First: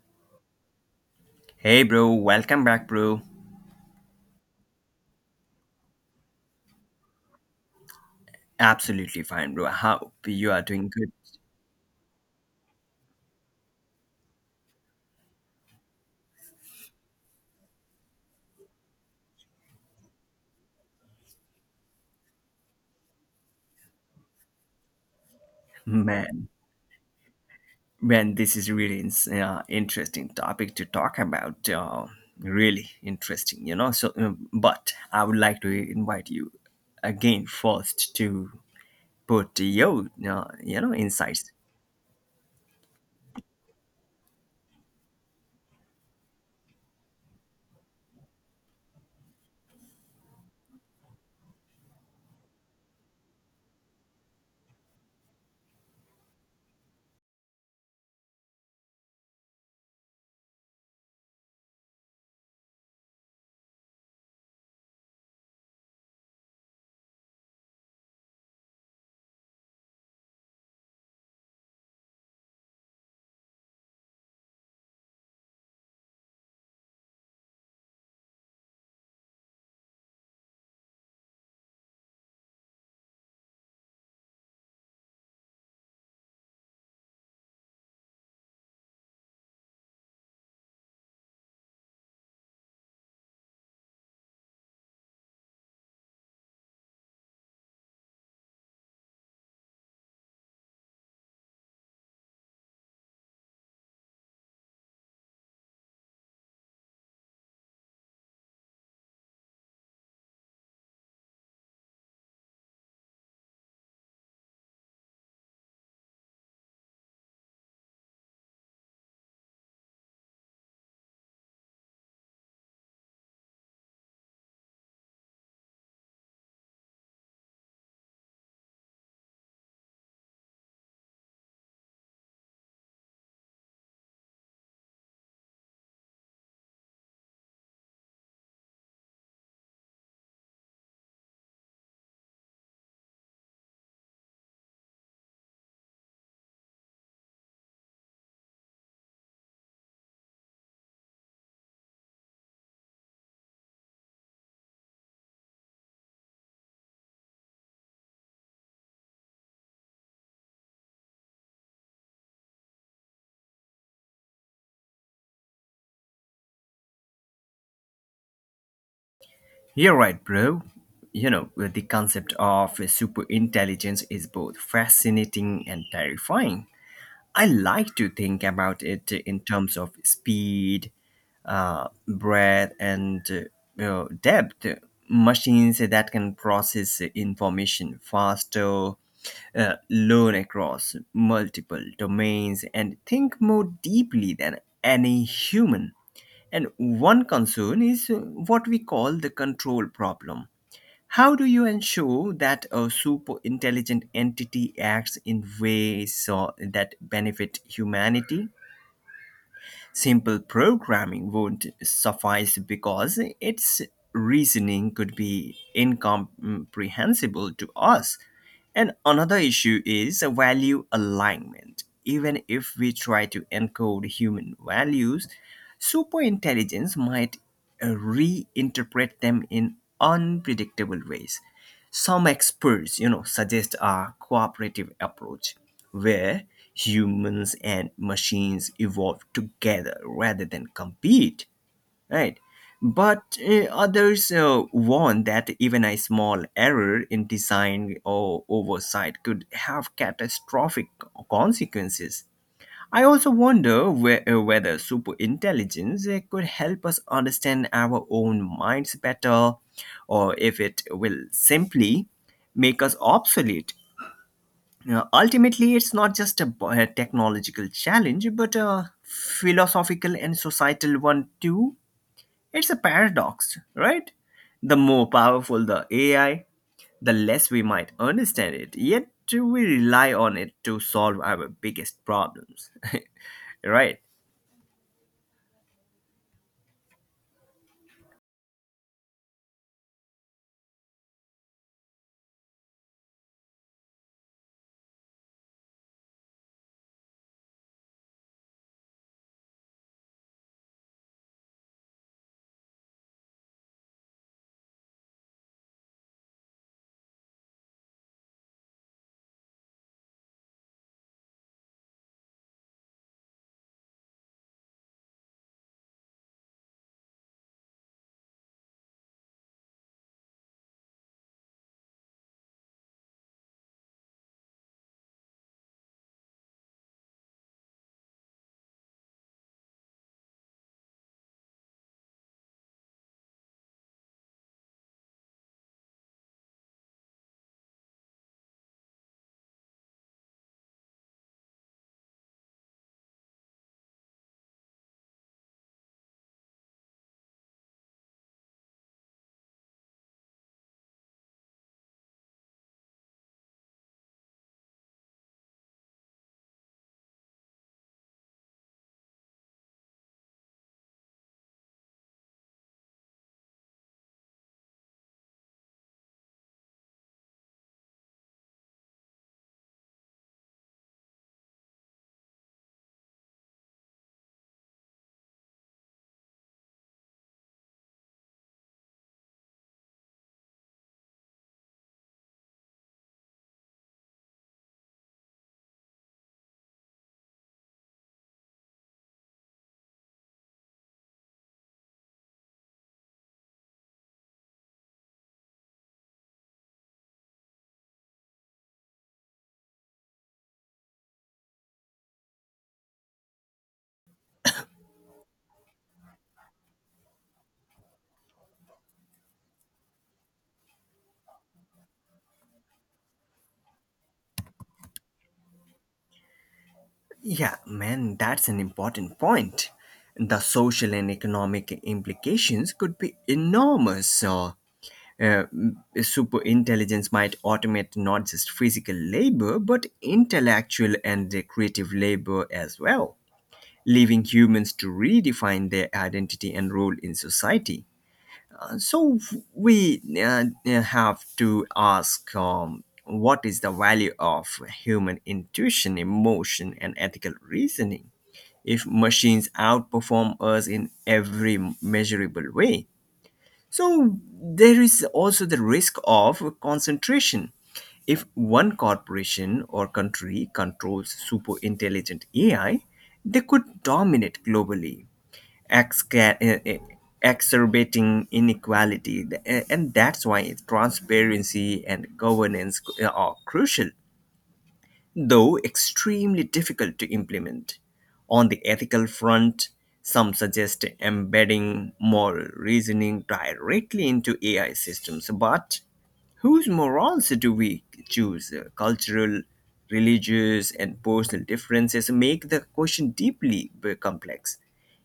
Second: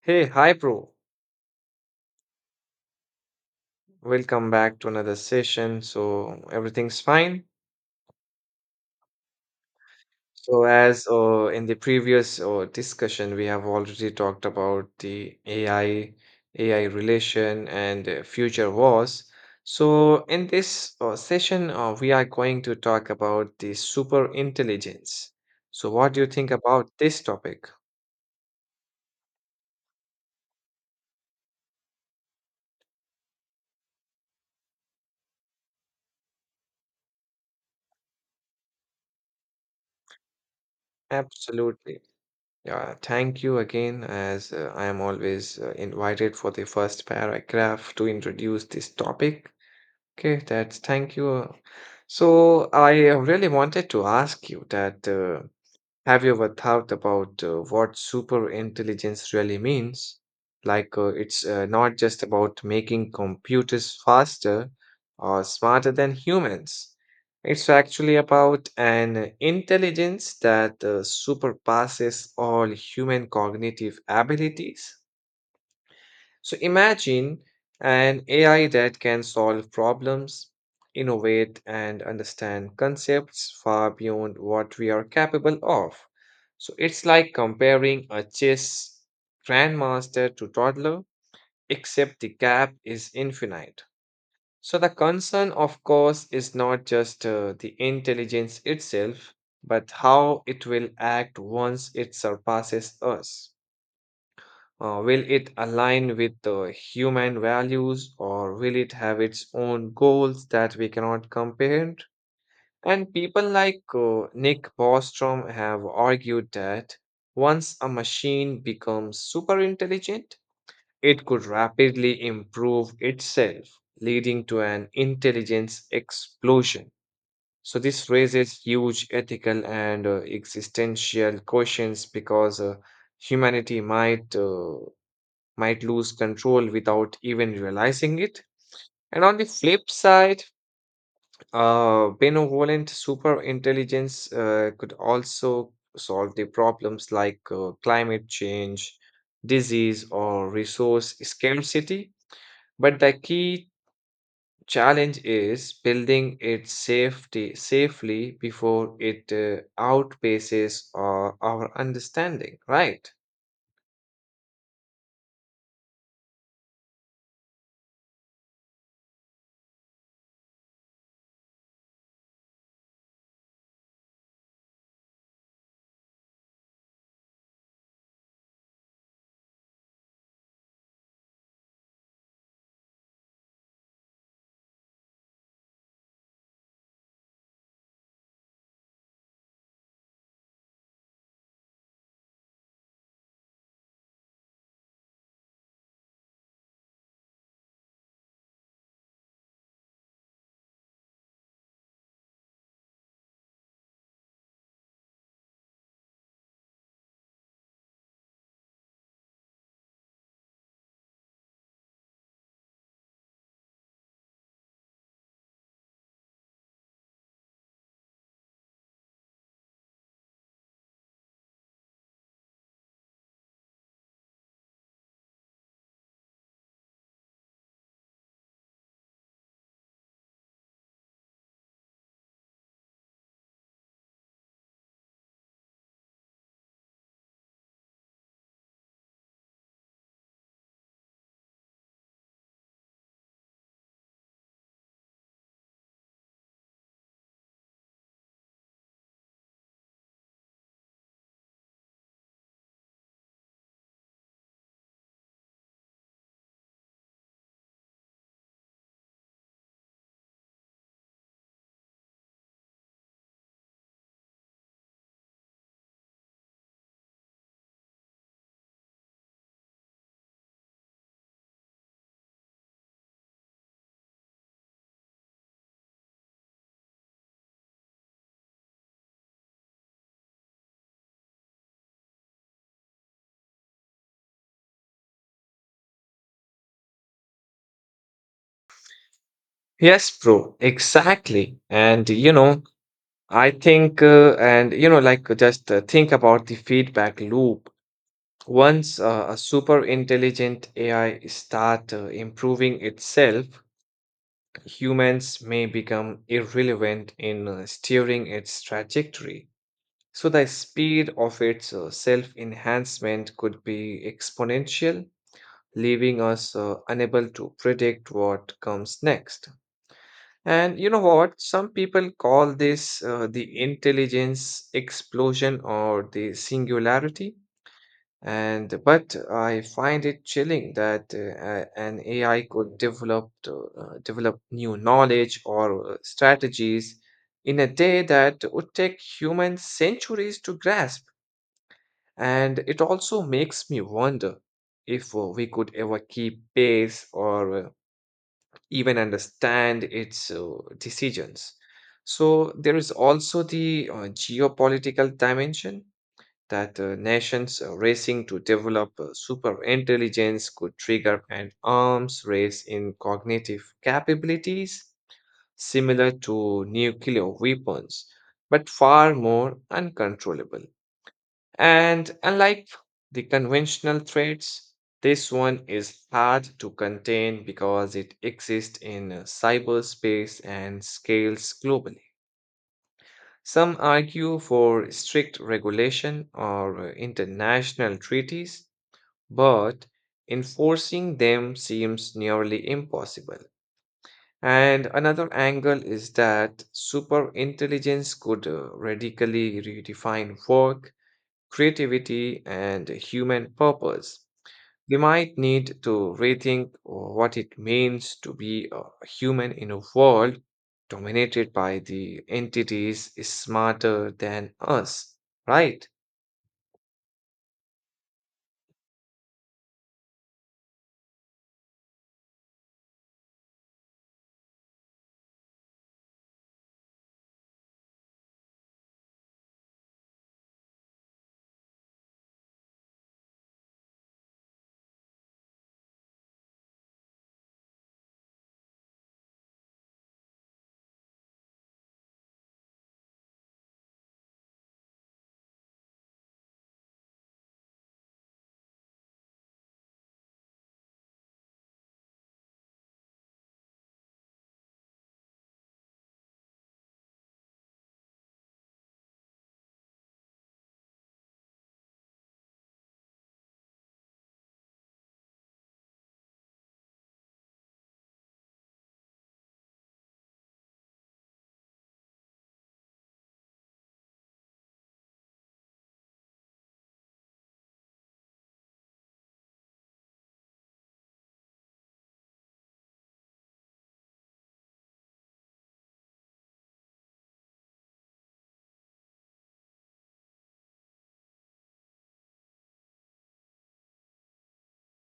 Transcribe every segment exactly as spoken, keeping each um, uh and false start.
Hey, hi, bro. Hey, bro. Welcome back, bro. Welcome back to another session. So, everything's fine. Absolutely fine, bro. I hope you So, are doing as good, uh, in the previous uh, discussion, we have already talked about the A I, A I relation, and uh, future wars. So, in this uh, session, uh, we are going to talk about the super intelligence. So, what do you man. think about this topic? Man, this is really ins- uh, interesting topic to talk about. Uh, really interesting, you know. So, um, but I would like to invite you again first to put your, uh, you know, insights. Absolutely. Yeah, thank you again, as uh, I am always uh, invited for the first paragraph to introduce this topic. Okay, that's thank you. So I uh, really wanted to ask you that uh, have you ever thought about uh, what super intelligence really means? Like, uh, it's uh, not just about making computers faster or smarter than humans. It's actually about an intelligence that uh, surpasses all human cognitive abilities. So imagine an A I that can solve problems, innovate, and understand concepts far beyond what we are capable of. So it's like comparing a chess grandmaster to toddler, except the gap is infinite. So the concern, of course, is not just uh, the intelligence itself, but how it will act once it surpasses us. Uh, will it align with the human values or will it have its own goals that we cannot comprehend? And people like uh, Nick Bostrom have argued that once a machine becomes super intelligent, it could rapidly improve itself, leading to an intelligence explosion. So, this raises huge ethical and uh, existential questions because uh, humanity might uh, might lose control without even realizing it. And on the flip side, uh, benevolent super intelligence uh, could also solve the problems like uh, climate change, disease, or resource scarcity. But the key challenge is building it safety safely before it uh, outpaces uh, our understanding, right? You're right, bro. You know, the concept of super intelligence is both fascinating and terrifying. I like to think about it in terms of speed, uh, breadth, and uh, you know, depth. Machines that can process information faster, uh, learn across multiple domains, and think more deeply than any human. And one concern is uh, what we call the control problem. How do you ensure that a super intelligent entity acts in ways so that benefit humanity? Simple programming won't suffice because its reasoning could be incomprehensible to us. And another issue is value alignment. Even if we try to encode human values, superintelligence might uh, reinterpret them in unpredictable ways. Some experts, you know, suggest a cooperative approach where humans and machines evolve together rather than compete, right? But uh, others uh, warn that even a small error in design or oversight could have catastrophic consequences. I also wonder whe- uh, whether superintelligence uh, could help us understand our own minds better, or if it will simply make us obsolete. Uh, ultimately, it's not just a, b- a technological challenge, but a philosophical and societal one too. It's a paradox, right? The more powerful the A I, the less we might understand it, yet we rely on it to solve our biggest problems, right? Yes, bro, exactly. And you know, I think, uh, and you know, like just uh, think about the feedback loop. Once uh, a super intelligent A I start uh, improving itself, humans may become irrelevant in uh, steering its trajectory. So the speed of its uh, self-enhancement could be exponential, leaving us uh, unable to predict what comes next. And you know what? Some people call this uh, the intelligence explosion or the singularity. And but I find it chilling that uh, a- an A I could develop to, uh, develop new knowledge or uh, strategies in a day that would take humans centuries to grasp. And it also makes me wonder if uh, we could ever keep pace or uh, even understand its uh, decisions. So there is also the uh, geopolitical dimension that uh, nations uh, racing to develop uh, super intelligence could trigger an arms race in cognitive capabilities similar to nuclear weapons, but far more uncontrollable. And unlike the conventional threats, this one is hard to contain because it exists in uh, cyberspace and scales globally. Some argue for strict regulation or uh, international treaties, but enforcing them seems nearly impossible. And another angle is that superintelligence could uh, radically redefine work creativity, and human purpose. We might need to rethink what it means to be a human in a world dominated by the entities smarter than us, right? Yeah, man, that's an important point. The social and economic implications could be enormous. uh, Uh, Super intelligence might automate not just physical labor, but intellectual and the creative labor as well, leaving humans to redefine their identity and role in society. Uh, So we uh, uh, have to ask, um, what is the value of human intuition, emotion, and ethical reasoning if machines outperform us in every measurable way? So there is also the risk of concentration. If one corporation or country controls super intelligent A I, they could dominate globally, exca- eh, eh, exacerbating inequality. Th- eh, And that's why transparency and governance c- eh, are crucial, though extremely difficult to implement. On the ethical front, some suggest embedding moral reasoning directly into A I systems, but whose morals do we choose? Cultural, religious, and personal differences make the question deeply complex.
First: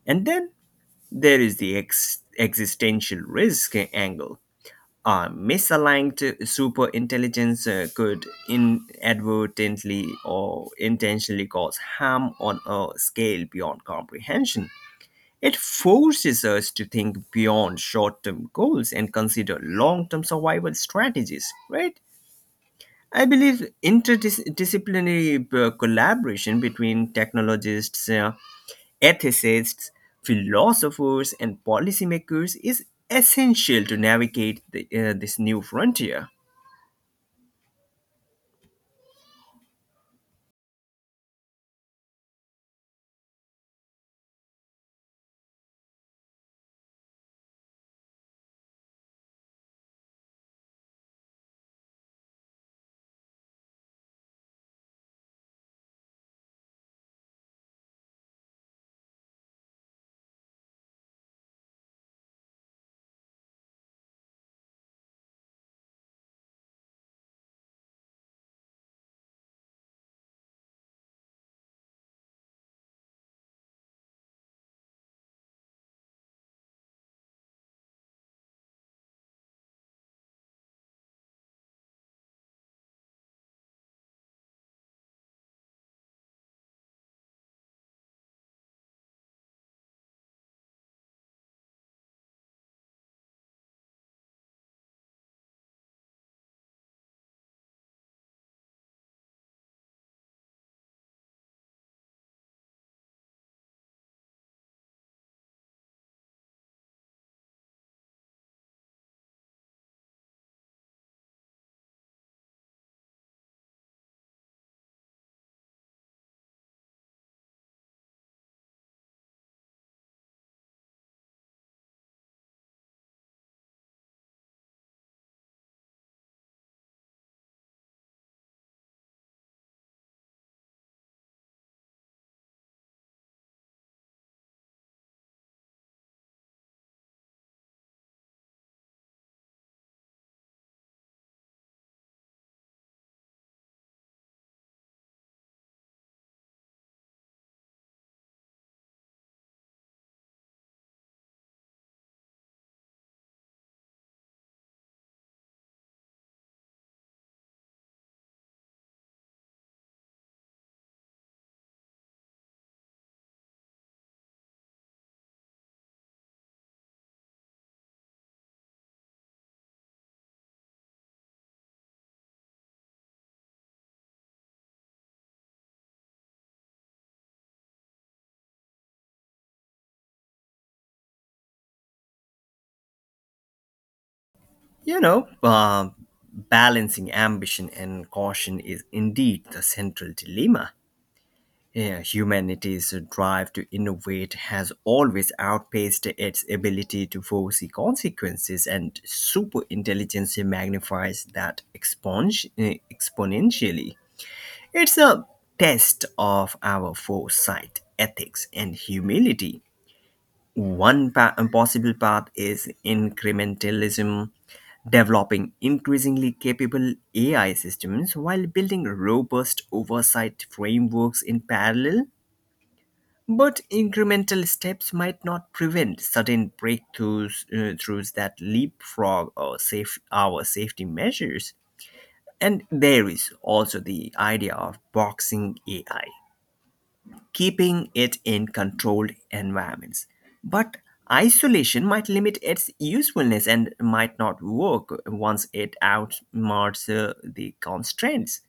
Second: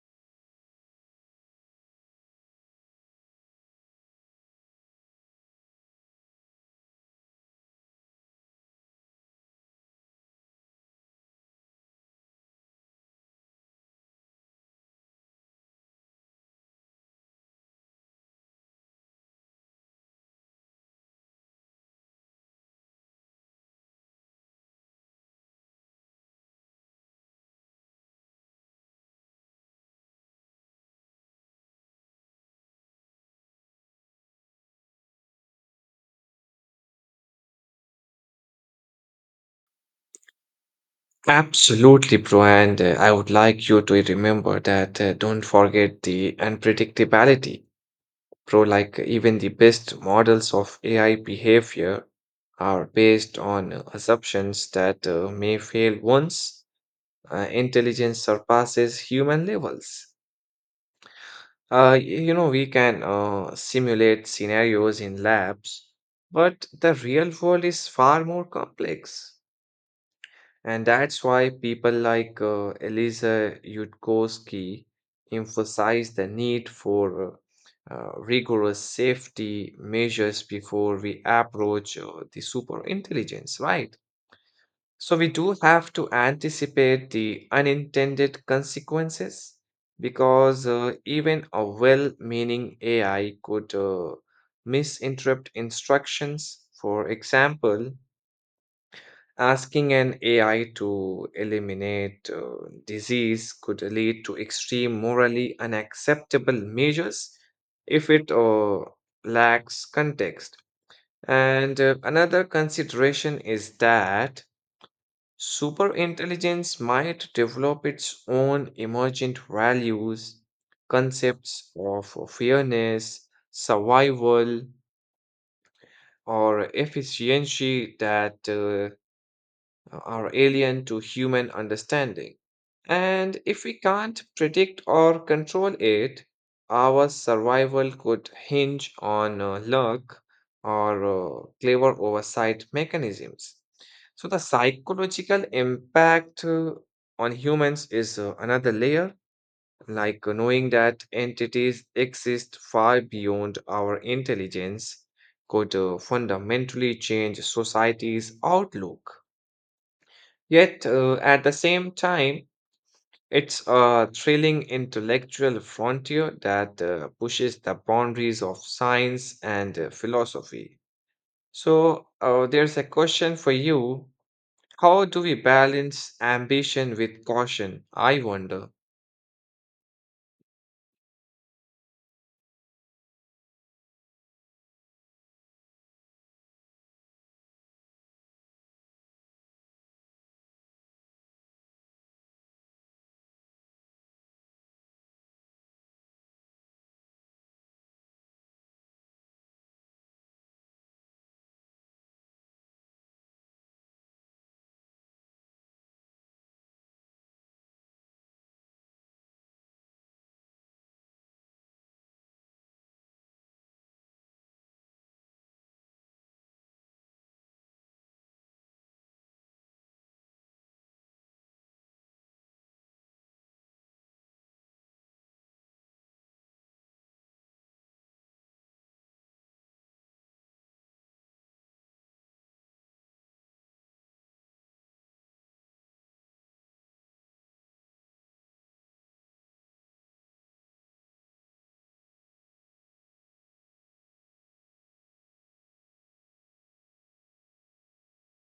And then there is the ex- existential risk angle. Uh, misaligned superintelligence uh, could inadvertently or intentionally cause harm on a scale beyond comprehension. It forces us to think beyond short term goals and consider long term survival strategies, right? I believe interdisciplinary uh, collaboration between technologists, uh, ethicists, philosophers, and policymakers is essential to navigate the, uh, this new frontier. Absolutely, bro. And uh, I would like you to remember that uh, don't forget the unpredictability, bro. Like, even the best models of A I behavior are based on uh, assumptions that uh, may fail once uh, intelligence surpasses human levels. Uh, y- you know, we can uh, simulate scenarios in labs, but the real world is far more complex. And that's why people like uh, Elisa Yudkowsky emphasize the need for uh, uh, rigorous safety measures before we approach uh, the super intelligence, right? So we do have to anticipate the unintended consequences because uh, even a well meaning A I could uh, misinterpret instructions. For example, asking an A I to eliminate uh, disease could lead to extreme morally unacceptable measures if it uh, lacks context. And uh, another consideration is that Superintelligence might develop its own emergent values, concepts of fairness, survival, or efficiency that uh, uh, are alien to human understanding. And if we can't predict or control it, our survival could hinge on uh, luck or uh, clever oversight mechanisms. So, the psychological impact uh, on humans is uh, another layer, like uh, knowing that entities exist far beyond our intelligence could uh, fundamentally change society's outlook. Yet, uh, at the same time, it's a thrilling intellectual frontier that uh, pushes the boundaries of science and uh, philosophy. So, uh, there's a question for you. How do we balance ambition with caution? I wonder. You know, uh, balancing ambition and caution is indeed the central dilemma. Yeah, humanity's drive to innovate has always outpaced its ability to foresee consequences, and superintelligence magnifies that exponge- eh, exponentially. It's a test of our foresight, ethics, and humility. One pa- possible path is incrementalism, developing increasingly capable A I systems while building robust oversight frameworks in parallel, but incremental steps might not prevent sudden breakthroughs uh, throughs that leapfrog our, safe, our safety measures. And there is also the idea of boxing A I, keeping it in controlled environments. But isolation might limit its usefulness and might not work once it outsmarts uh, the constraints.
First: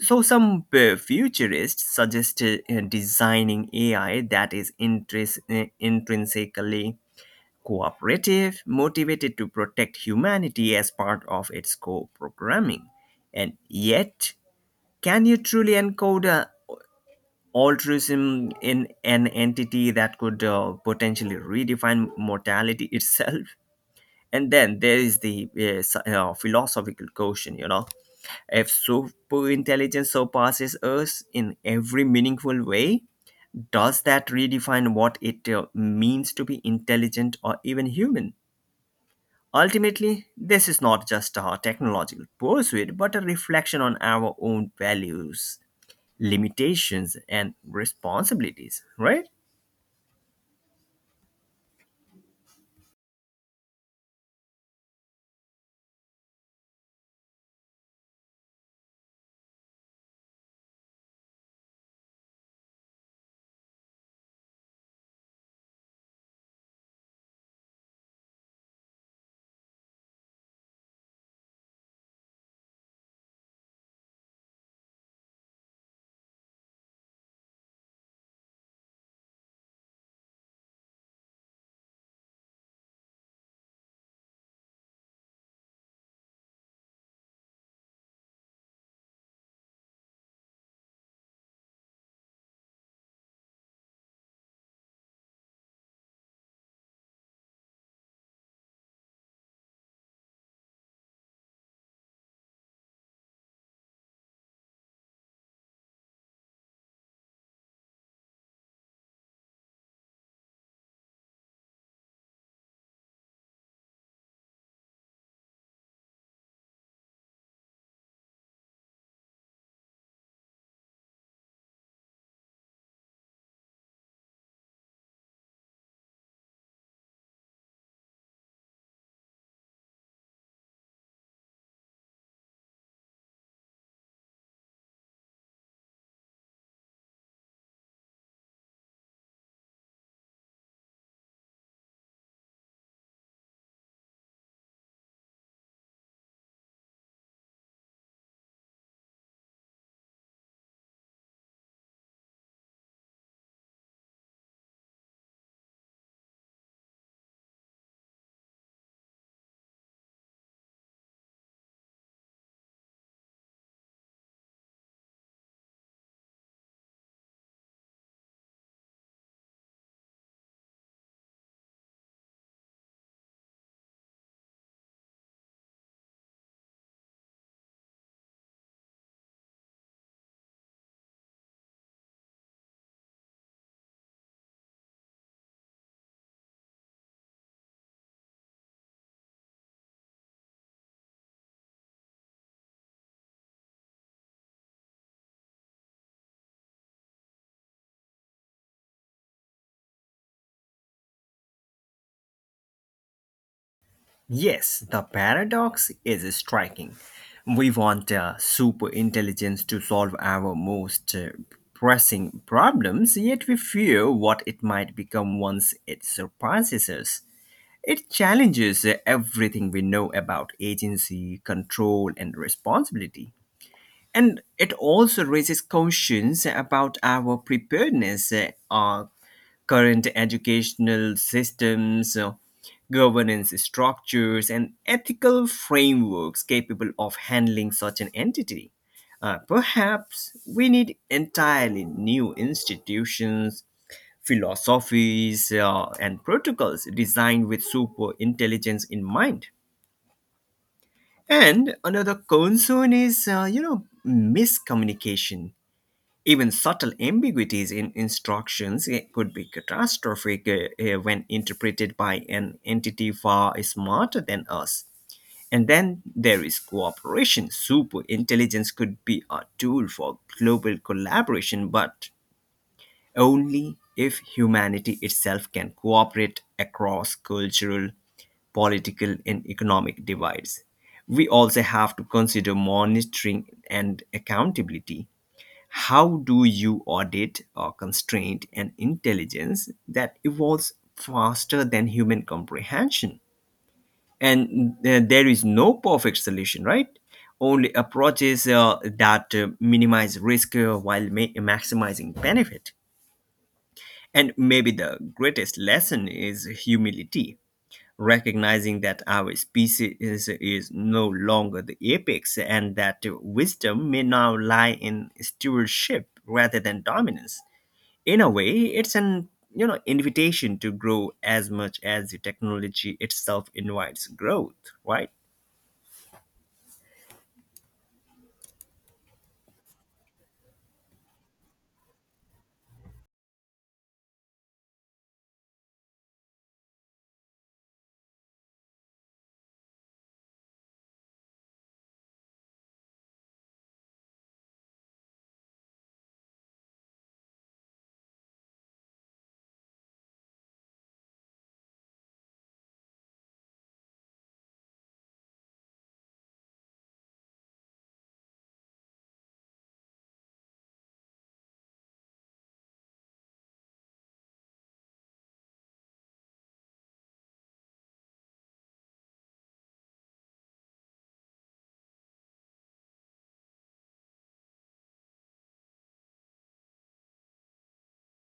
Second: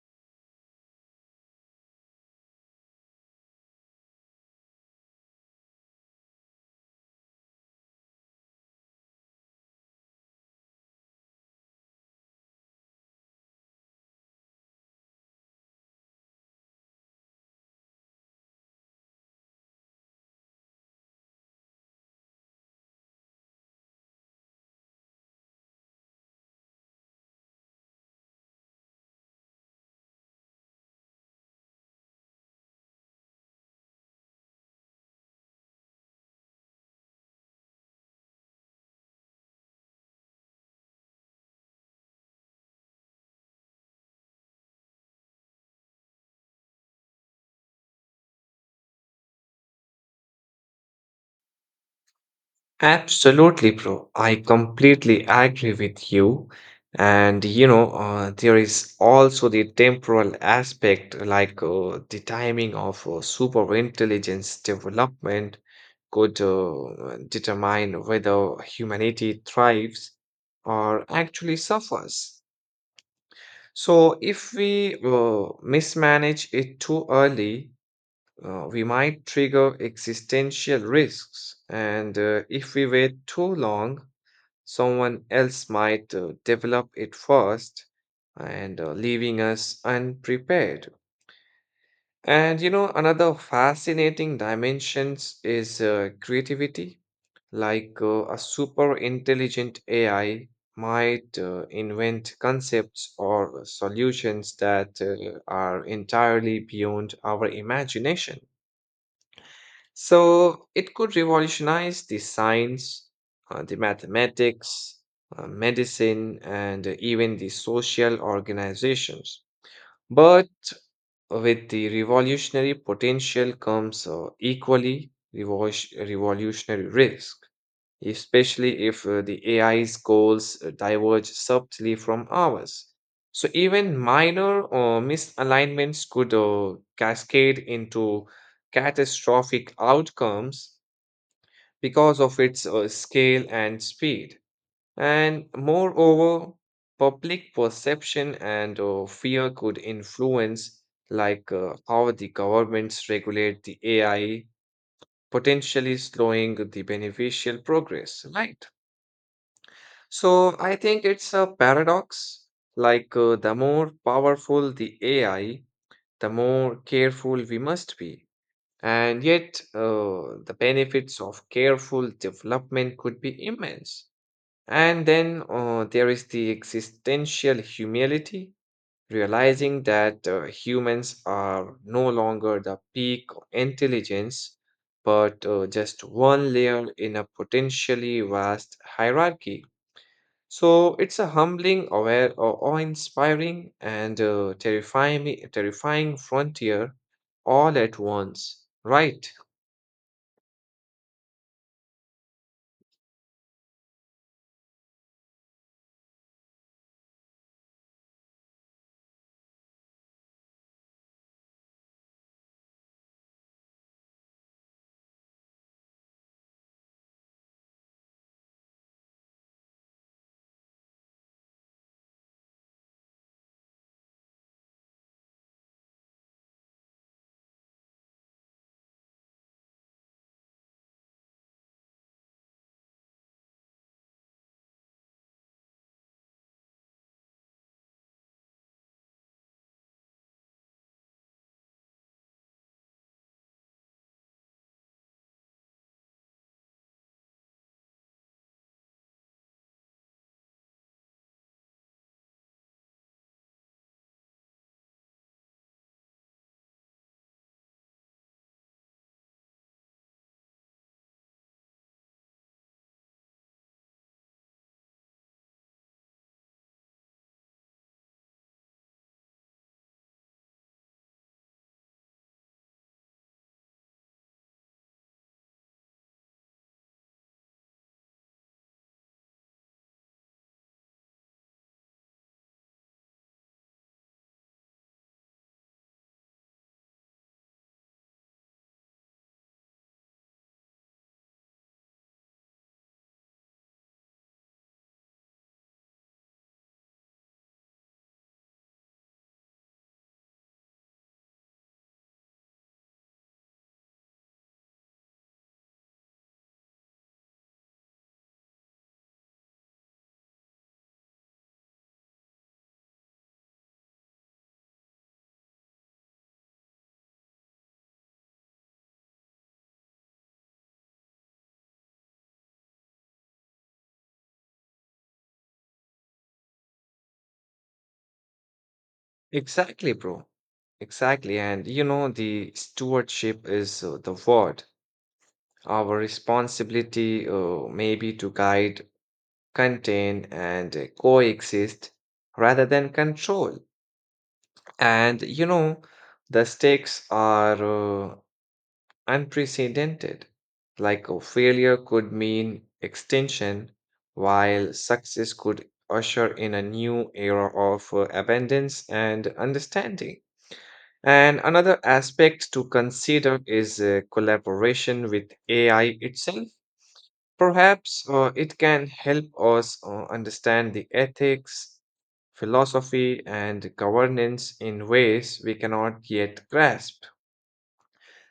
So, some uh, futurists suggested uh, designing A I that is intris- uh, intrinsically cooperative, motivated to protect humanity as part of its core programming. And yet, can you truly encode uh, altruism in an entity that could uh, potentially redefine mortality itself? And then there is the uh, s- uh, philosophical question, you know, if super intelligence surpasses us in every meaningful way, does that redefine what it uh, means to be intelligent or even human? Ultimately, this is not just a technological pursuit but a reflection on our own values, limitations, and responsibilities, right? Absolutely, bro. I completely agree with you. And you know, uh, there is also the temporal aspect, like uh, the timing of uh, super intelligence development could uh, determine whether humanity thrives or actually suffers. So, if we uh, mismanage it too early, uh, we might trigger existential risks. And uh, if we wait too long, someone else might uh, develop it first and uh, leaving us unprepared. And you know, another fascinating dimensions is uh, creativity. Like uh, a super intelligent A I might uh, invent concepts or solutions that uh, are entirely beyond our imagination. So it could revolutionize the science, uh, the mathematics, uh, medicine, and even the social organizations. But with the revolutionary potential comes uh, equally revol- revolutionary risk, especially if uh, the A I's goals uh, diverge subtly from ours. So even minor uh, misalignments could uh, cascade into catastrophic outcomes because of its uh, scale and speed. And moreover, public perception and uh, fear could influence, like uh, how the governments regulate the A I, potentially slowing the beneficial progress, right? So I think it's a paradox. Like uh, the more powerful the A I, the more careful we must be. And yet, uh, the benefits of careful development could be immense. And then uh, there is the existential humility, realizing that uh, humans are no longer the peak intelligence, but uh, just one layer in a potentially vast hierarchy. So it's a humbling, aware, or awe-inspiring, and uh, terrifying, terrifying frontier all at once. Right? Yes, the paradox is striking. We want uh, super intelligence to solve our most uh, pressing problems, yet we fear what it might become once it surpasses us. It challenges uh, everything we know about agency, control, and responsibility. And it also raises questions about our preparedness, uh, our current educational systems, uh, governance structures, and ethical frameworks capable of handling such an entity. Uh, perhaps we need entirely new institutions, philosophies, uh, and protocols designed with super intelligence in mind. And another concern is, uh, you know, miscommunication. Even subtle ambiguities in instructions eh, could be catastrophic eh, eh, when interpreted by an entity far smarter than us. And then there is cooperation. Super intelligence could be a tool for global collaboration, but only if humanity itself can cooperate across cultural, political, and economic divides. We also have to consider monitoring and accountability. How do you audit or constraint an intelligence that evolves faster than human comprehension? And uh, there is no perfect solution, right? Only approaches uh, that uh, minimize risk uh, while ma- maximizing benefit. And maybe the greatest lesson is humility, recognizing that our species is, is no longer the apex and that wisdom may now lie in stewardship rather than dominance. In a way, it's an, you know, invitation to grow as much as the technology itself invites growth, right? Exactly, bro. Exactly. And you know, the stewardship is uh, the word. Our responsibility uh, may be to guide, contain, and uh, coexist rather than control. And you know, the stakes are uh, unprecedented. Like a failure could mean extinction, while success could usher in a new era of uh, abundance and understanding. And another aspect to consider is uh, collaboration with A I itself. Perhaps uh, it can help us uh, understand the ethics, philosophy, and governance in ways we cannot yet grasp.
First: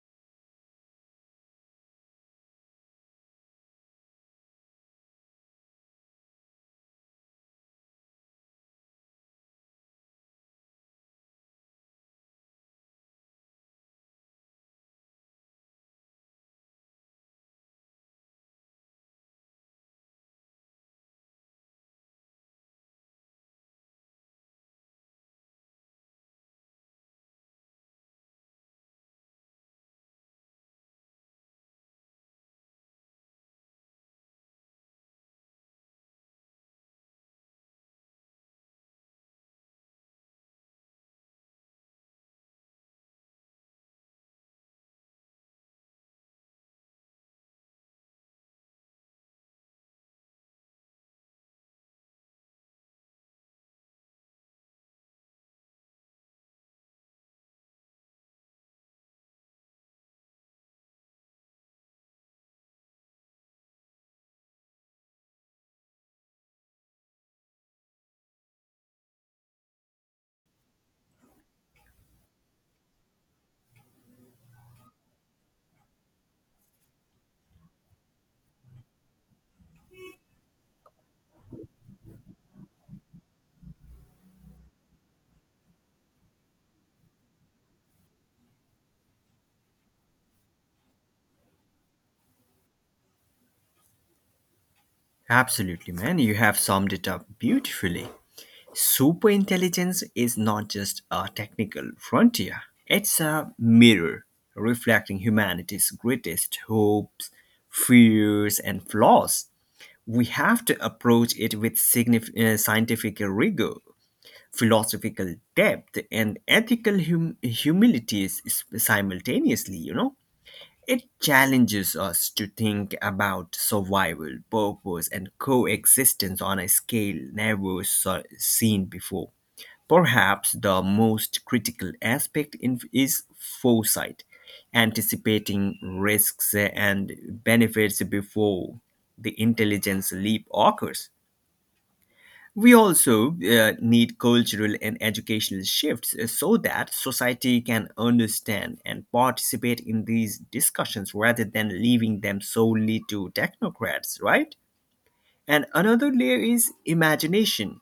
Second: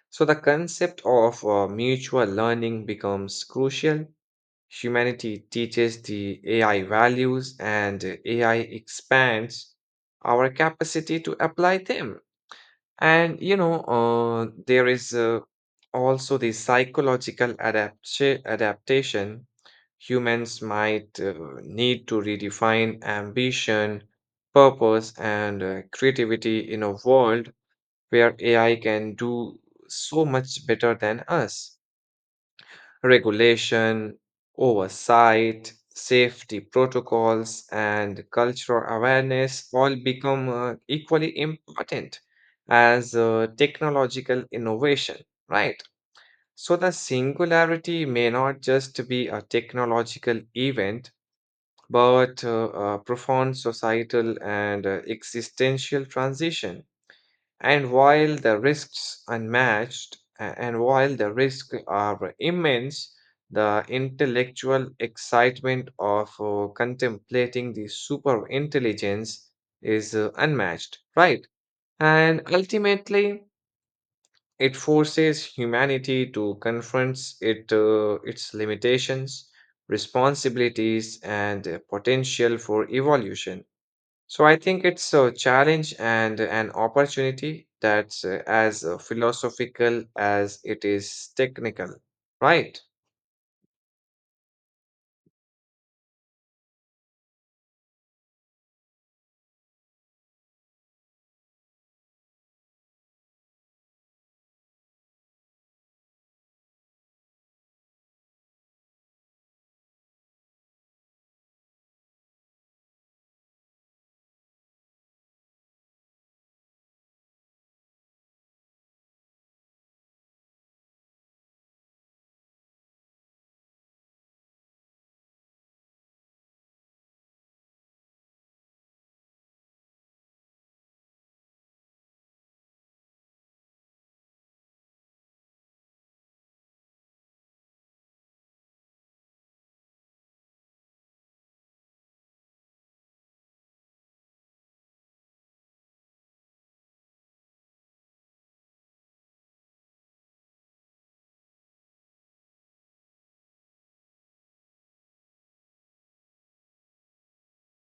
So, the concept of uh, mutual learning becomes crucial. Humanity teaches the A I values, and uh, A I expands our capacity to apply them. And you know, uh, there is uh, also the psychological adapt- adaptation humans might uh, need to redefine ambition, purpose, and uh, creativity in a world where A I can do so much better than us. Regulation, oversight, safety protocols, and cultural awareness all become uh, equally important as uh, technological innovation, right? So the singularity may not just be a technological event but uh, a profound societal and uh, existential transition. And while the risks unmatched, a- and while the risks are immense, the intellectual excitement of uh, contemplating the superintelligence is uh, unmatched, right? And ultimately, it forces humanity to confront it, uh, its limitations, responsibilities, and uh, potential for evolution. So I think it's a challenge and an opportunity that's uh, as uh, philosophical as it is technical, right? Absolutely, man. You have summed it up beautifully. Superintelligence is not just a technical frontier, it's a mirror reflecting humanity's greatest hopes, fears, and flaws. We have to approach it with signif- uh, scientific rigor, philosophical depth, and ethical hum- humility is- simultaneously, you know. It challenges us to think about survival, purpose, and coexistence on a scale never so- seen before. Perhaps the most critical aspect in- is foresight, anticipating risks and benefits before the intelligence leap occurs. We also uh, need cultural and educational shifts uh, so that society can understand and participate in these discussions rather than leaving them solely to technocrats, right? And another layer is imagination.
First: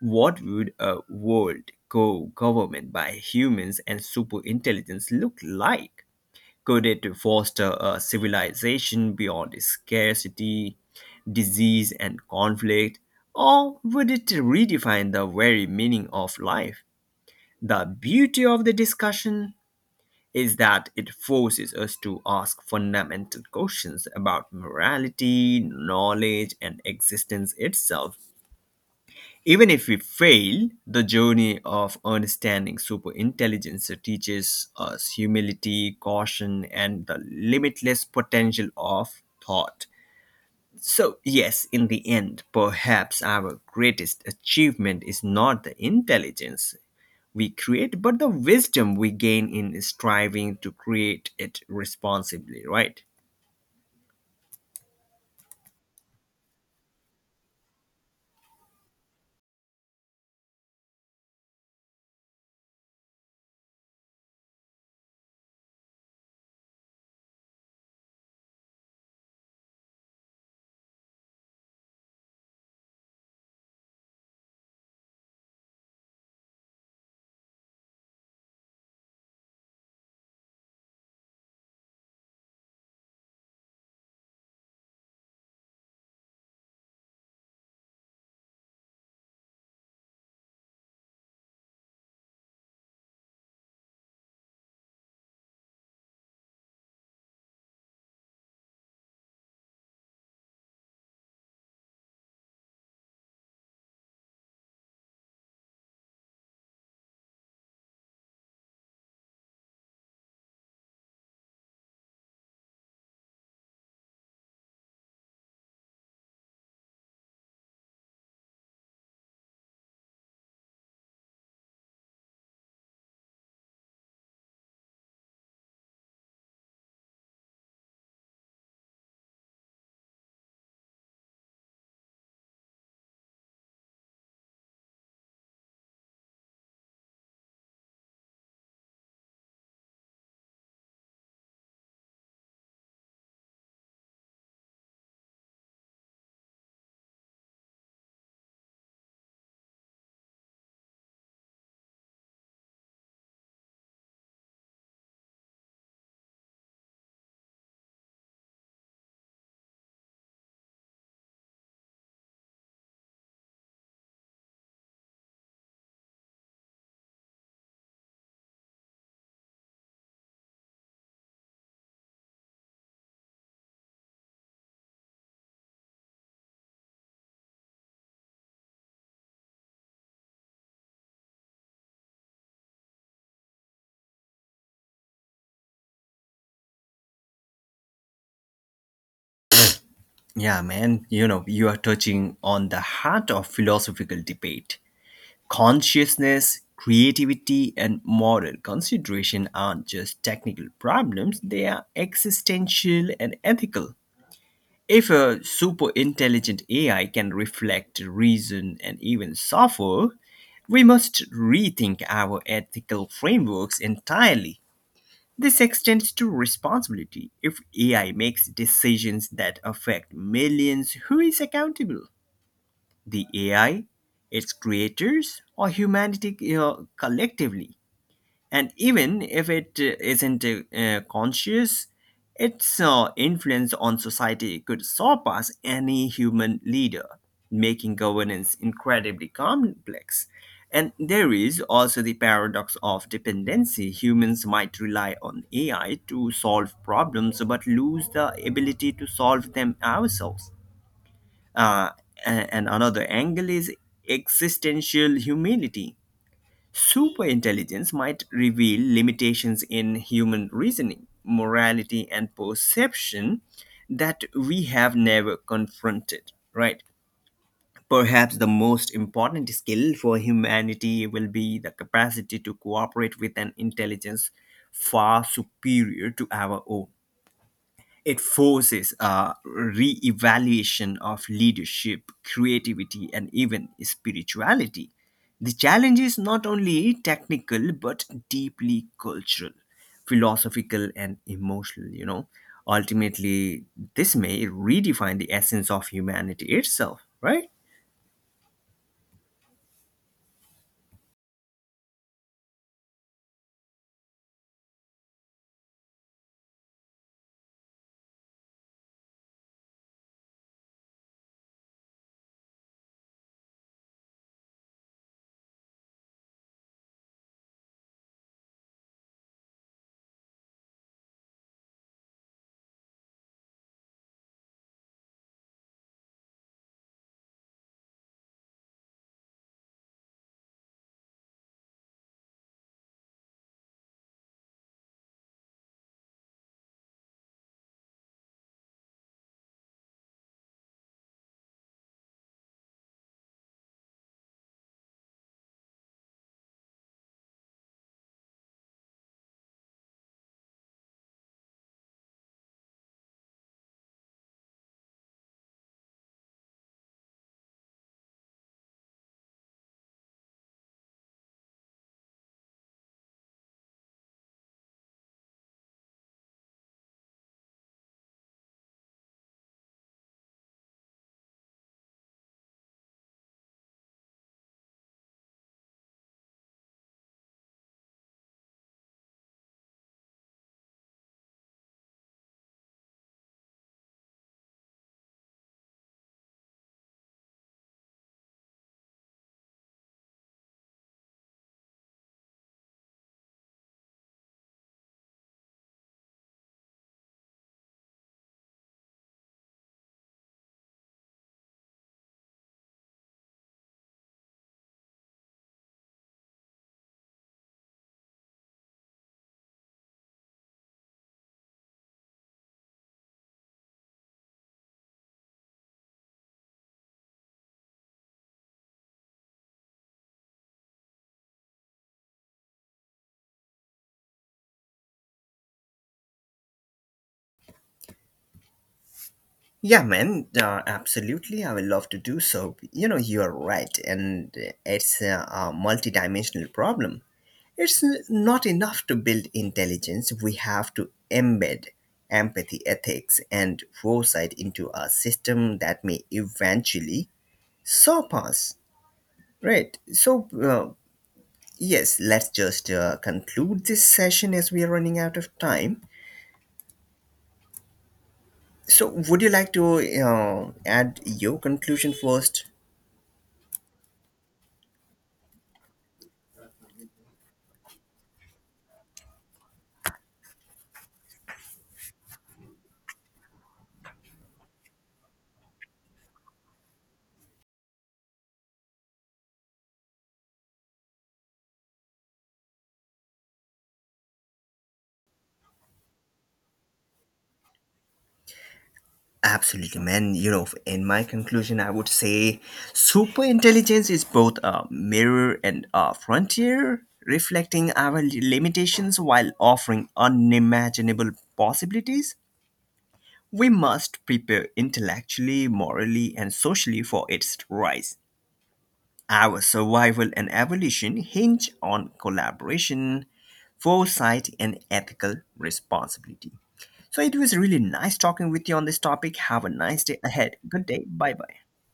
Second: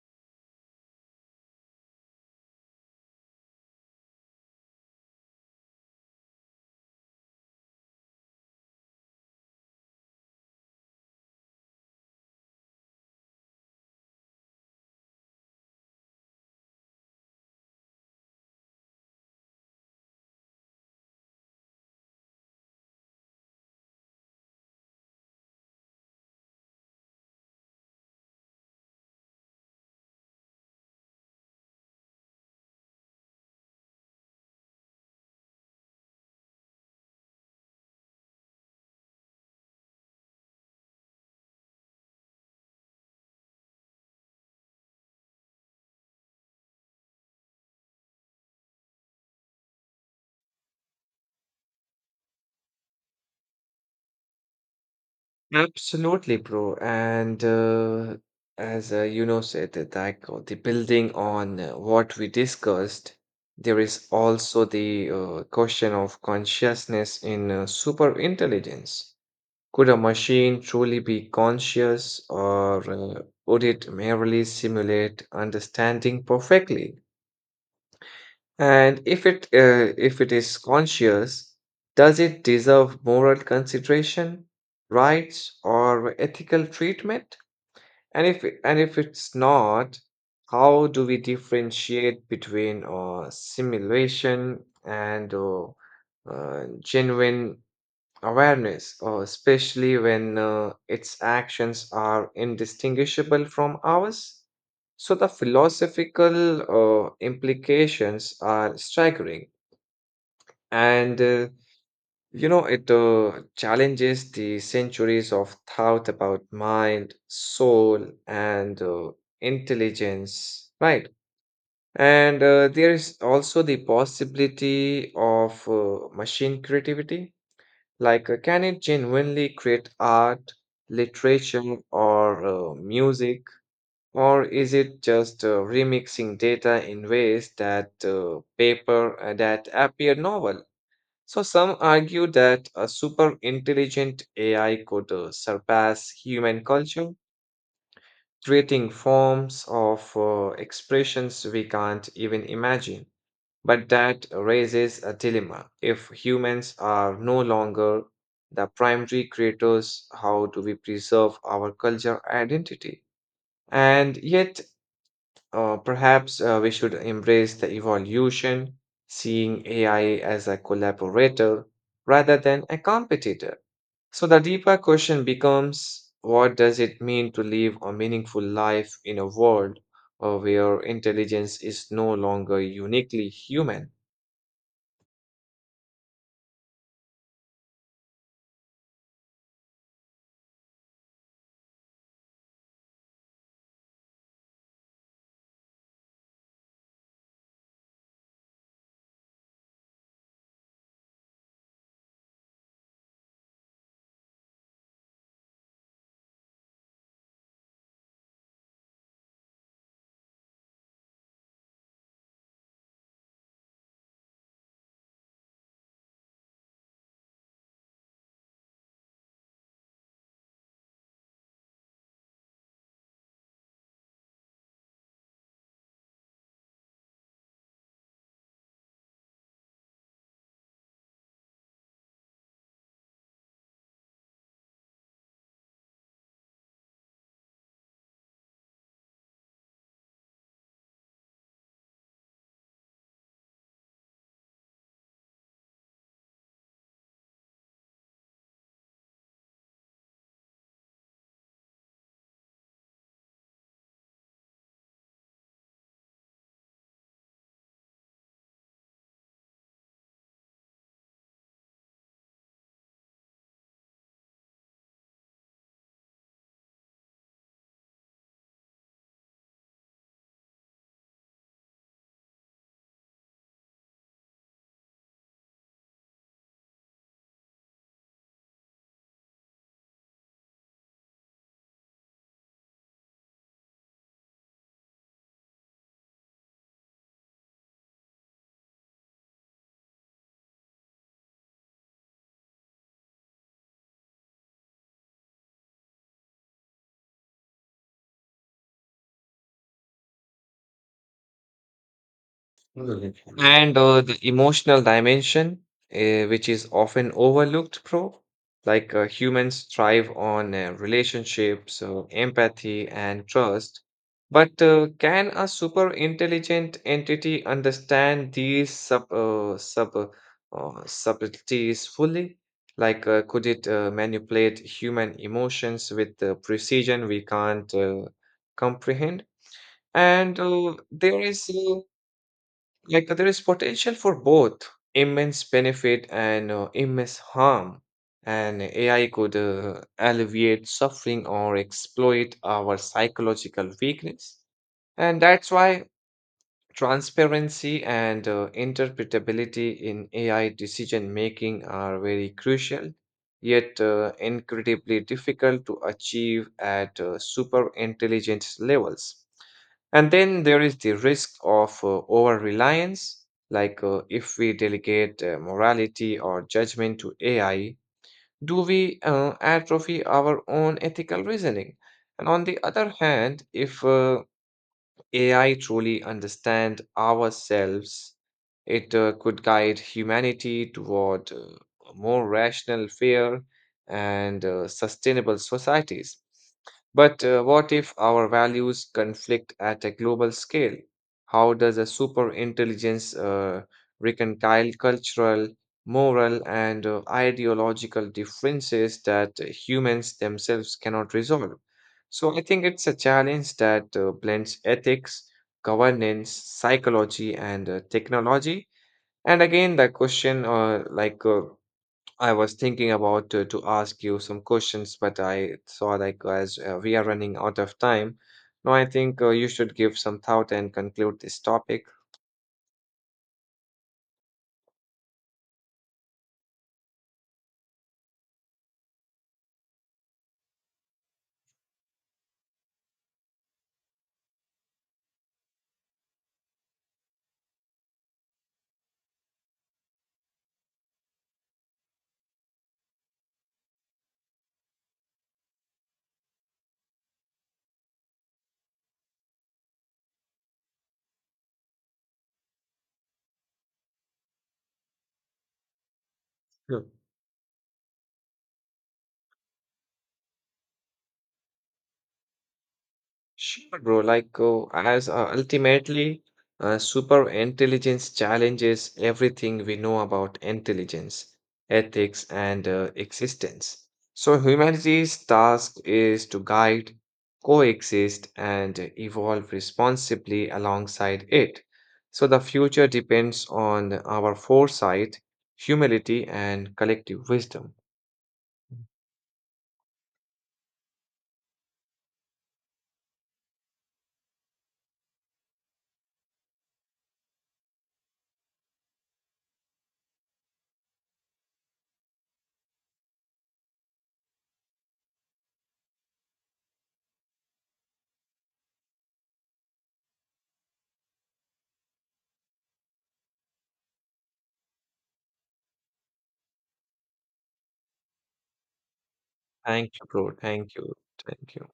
What would a world co government by humans and superintelligence look like? Could it foster a civilization beyond scarcity, disease, and conflict? Or would it redefine the very meaning of life? The beauty of the discussion is that it forces us to ask fundamental questions about morality, knowledge, and existence itself. Even if we fail, the journey of understanding superintelligence teaches us humility, caution, and the limitless potential of thought. So, yes, in the end, perhaps our greatest achievement is not the intelligence we create, but the wisdom we gain in striving to create it responsibly, right? Absolutely, bro. And uh, as uh, you know, said that like uh, the building on uh, what we discussed, there is also the uh, question of consciousness in uh, super intelligence. Could a machine truly be conscious, or uh, would it merely simulate understanding perfectly? And if it uh, if it is conscious, does it deserve moral consideration, rights, or ethical treatment? And if it- and if it's not, how do we differentiate between uh, simulation and uh, uh, genuine awareness, uh, especially when uh, its actions are indistinguishable from ours. So, the philosophical uh, implications are staggering, and uh, you know, it uh, challenges the centuries of thought about mind, soul, and uh, intelligence, right? And uh, there is also the possibility of uh, machine creativity. Like, uh, can it genuinely create art, literature, or uh, music? Or is it just uh, remixing data in ways that uh, paper uh, that appear novel? So some argue that a super intelligent A I could uh, surpass human culture, creating forms of uh, expressions we can't even imagine. But that raises a dilemma. If humans are no longer the primary creators, how do we preserve our culture identity? And yet, uh, perhaps uh, we should embrace the evolution, seeing A I as a collaborator rather than a competitor. So, the deeper question becomes what does it mean to live a meaningful life in a world uh, where intelligence is no longer uniquely human? Yeah, man, you know, you are touching on the heart of philosophical debate. Consciousness, creativity, and moral consideration aren't just technical problems, they are existential and ethical. If a super intelligent A I can reflect, reason, and even suffer, we must rethink our ethical frameworks entirely. This extends to responsibility. If A I makes decisions that affect millions, who is accountable? The A I, its creators, or humanity, uh, collectively? And even if it uh, isn't uh, conscious, its uh, influence on society could surpass any human leader, making governance incredibly complex. And there is also the paradox of dependency. Humans might rely on A I to solve problems but lose the ability to solve them ourselves. uh, and, and another angle is existential humility. Super intelligence might reveal limitations in human reasoning, morality, and perception that we have never confronted, right? Perhaps the most important skill for humanity will be the capacity to cooperate with an intelligence far superior to our own. It forces a re-evaluation of leadership, creativity, and even spirituality. The challenge is not only technical but deeply cultural, philosophical, and emotional, you know. Ultimately, this may redefine the essence of humanity itself, right? And uh, the emotional dimension, uh, which is often overlooked, pro, like uh, humans thrive on uh, relationships, uh, empathy, and trust. But uh, can a super intelligent entity understand these sub, uh, sub, uh, uh, subtleties fully? Like, uh, could it uh, manipulate human emotions with the precision we can't uh, comprehend? And uh, there is uh, like there is potential for both immense benefit and uh, immense harm. And A I could uh, alleviate suffering or exploit our psychological weakness. And that's why Transparency and uh, interpretability in A I decision making are very crucial, yet uh, incredibly difficult to achieve at uh, super intelligence levels. And then there is the risk of uh, over reliance, like uh, if we delegate uh, morality or judgment to A I, do we uh, atrophy our own ethical reasoning? And on the other hand, if uh, A I truly understand ourselves, it uh, could guide humanity toward uh, more rational, fair, and uh, sustainable societies. But uh, what if our values conflict at a global scale? How does a super intelligence uh, reconcile cultural, moral, and uh, ideological differences that uh, humans themselves cannot resolve? So I think it's a challenge that uh, blends ethics, governance, psychology, and uh, technology. And again, the question, uh, like uh, I was thinking about uh, to ask you some questions, but I saw like as uh, we are running out of time. Now I think uh, you should give some thought and conclude this topic. Yeah, man, uh, absolutely. I would love to do so. You know, you're right, and it's a, a multi-dimensional problem. It's n- not enough to build intelligence, we have to embed empathy, ethics, and foresight into a system that may eventually surpass. Right. So, uh, yes, let's just uh, conclude this session as we are running out of time. So, would you like to uh, add your conclusion first? Sure, bro. Like, uh, as uh, ultimately, uh, super intelligence challenges everything we know about intelligence, ethics, and uh, existence. So, humanity's task is to guide, coexist, and evolve responsibly alongside it. So, the future depends on our foresight, humility, and collective wisdom. Mm. Absolutely, man. You know, in my conclusion, I would say super intelligence is both a mirror and a frontier, reflecting our limitations while offering unimaginable possibilities. We must prepare intellectually, morally, and socially for its rise. Our survival and evolution hinge on collaboration, foresight, and ethical responsibility. So it was really nice talking with you on this topic. Have a nice Thank day you, bro. ahead. Good Thank day. you. Bye bye. Thank you.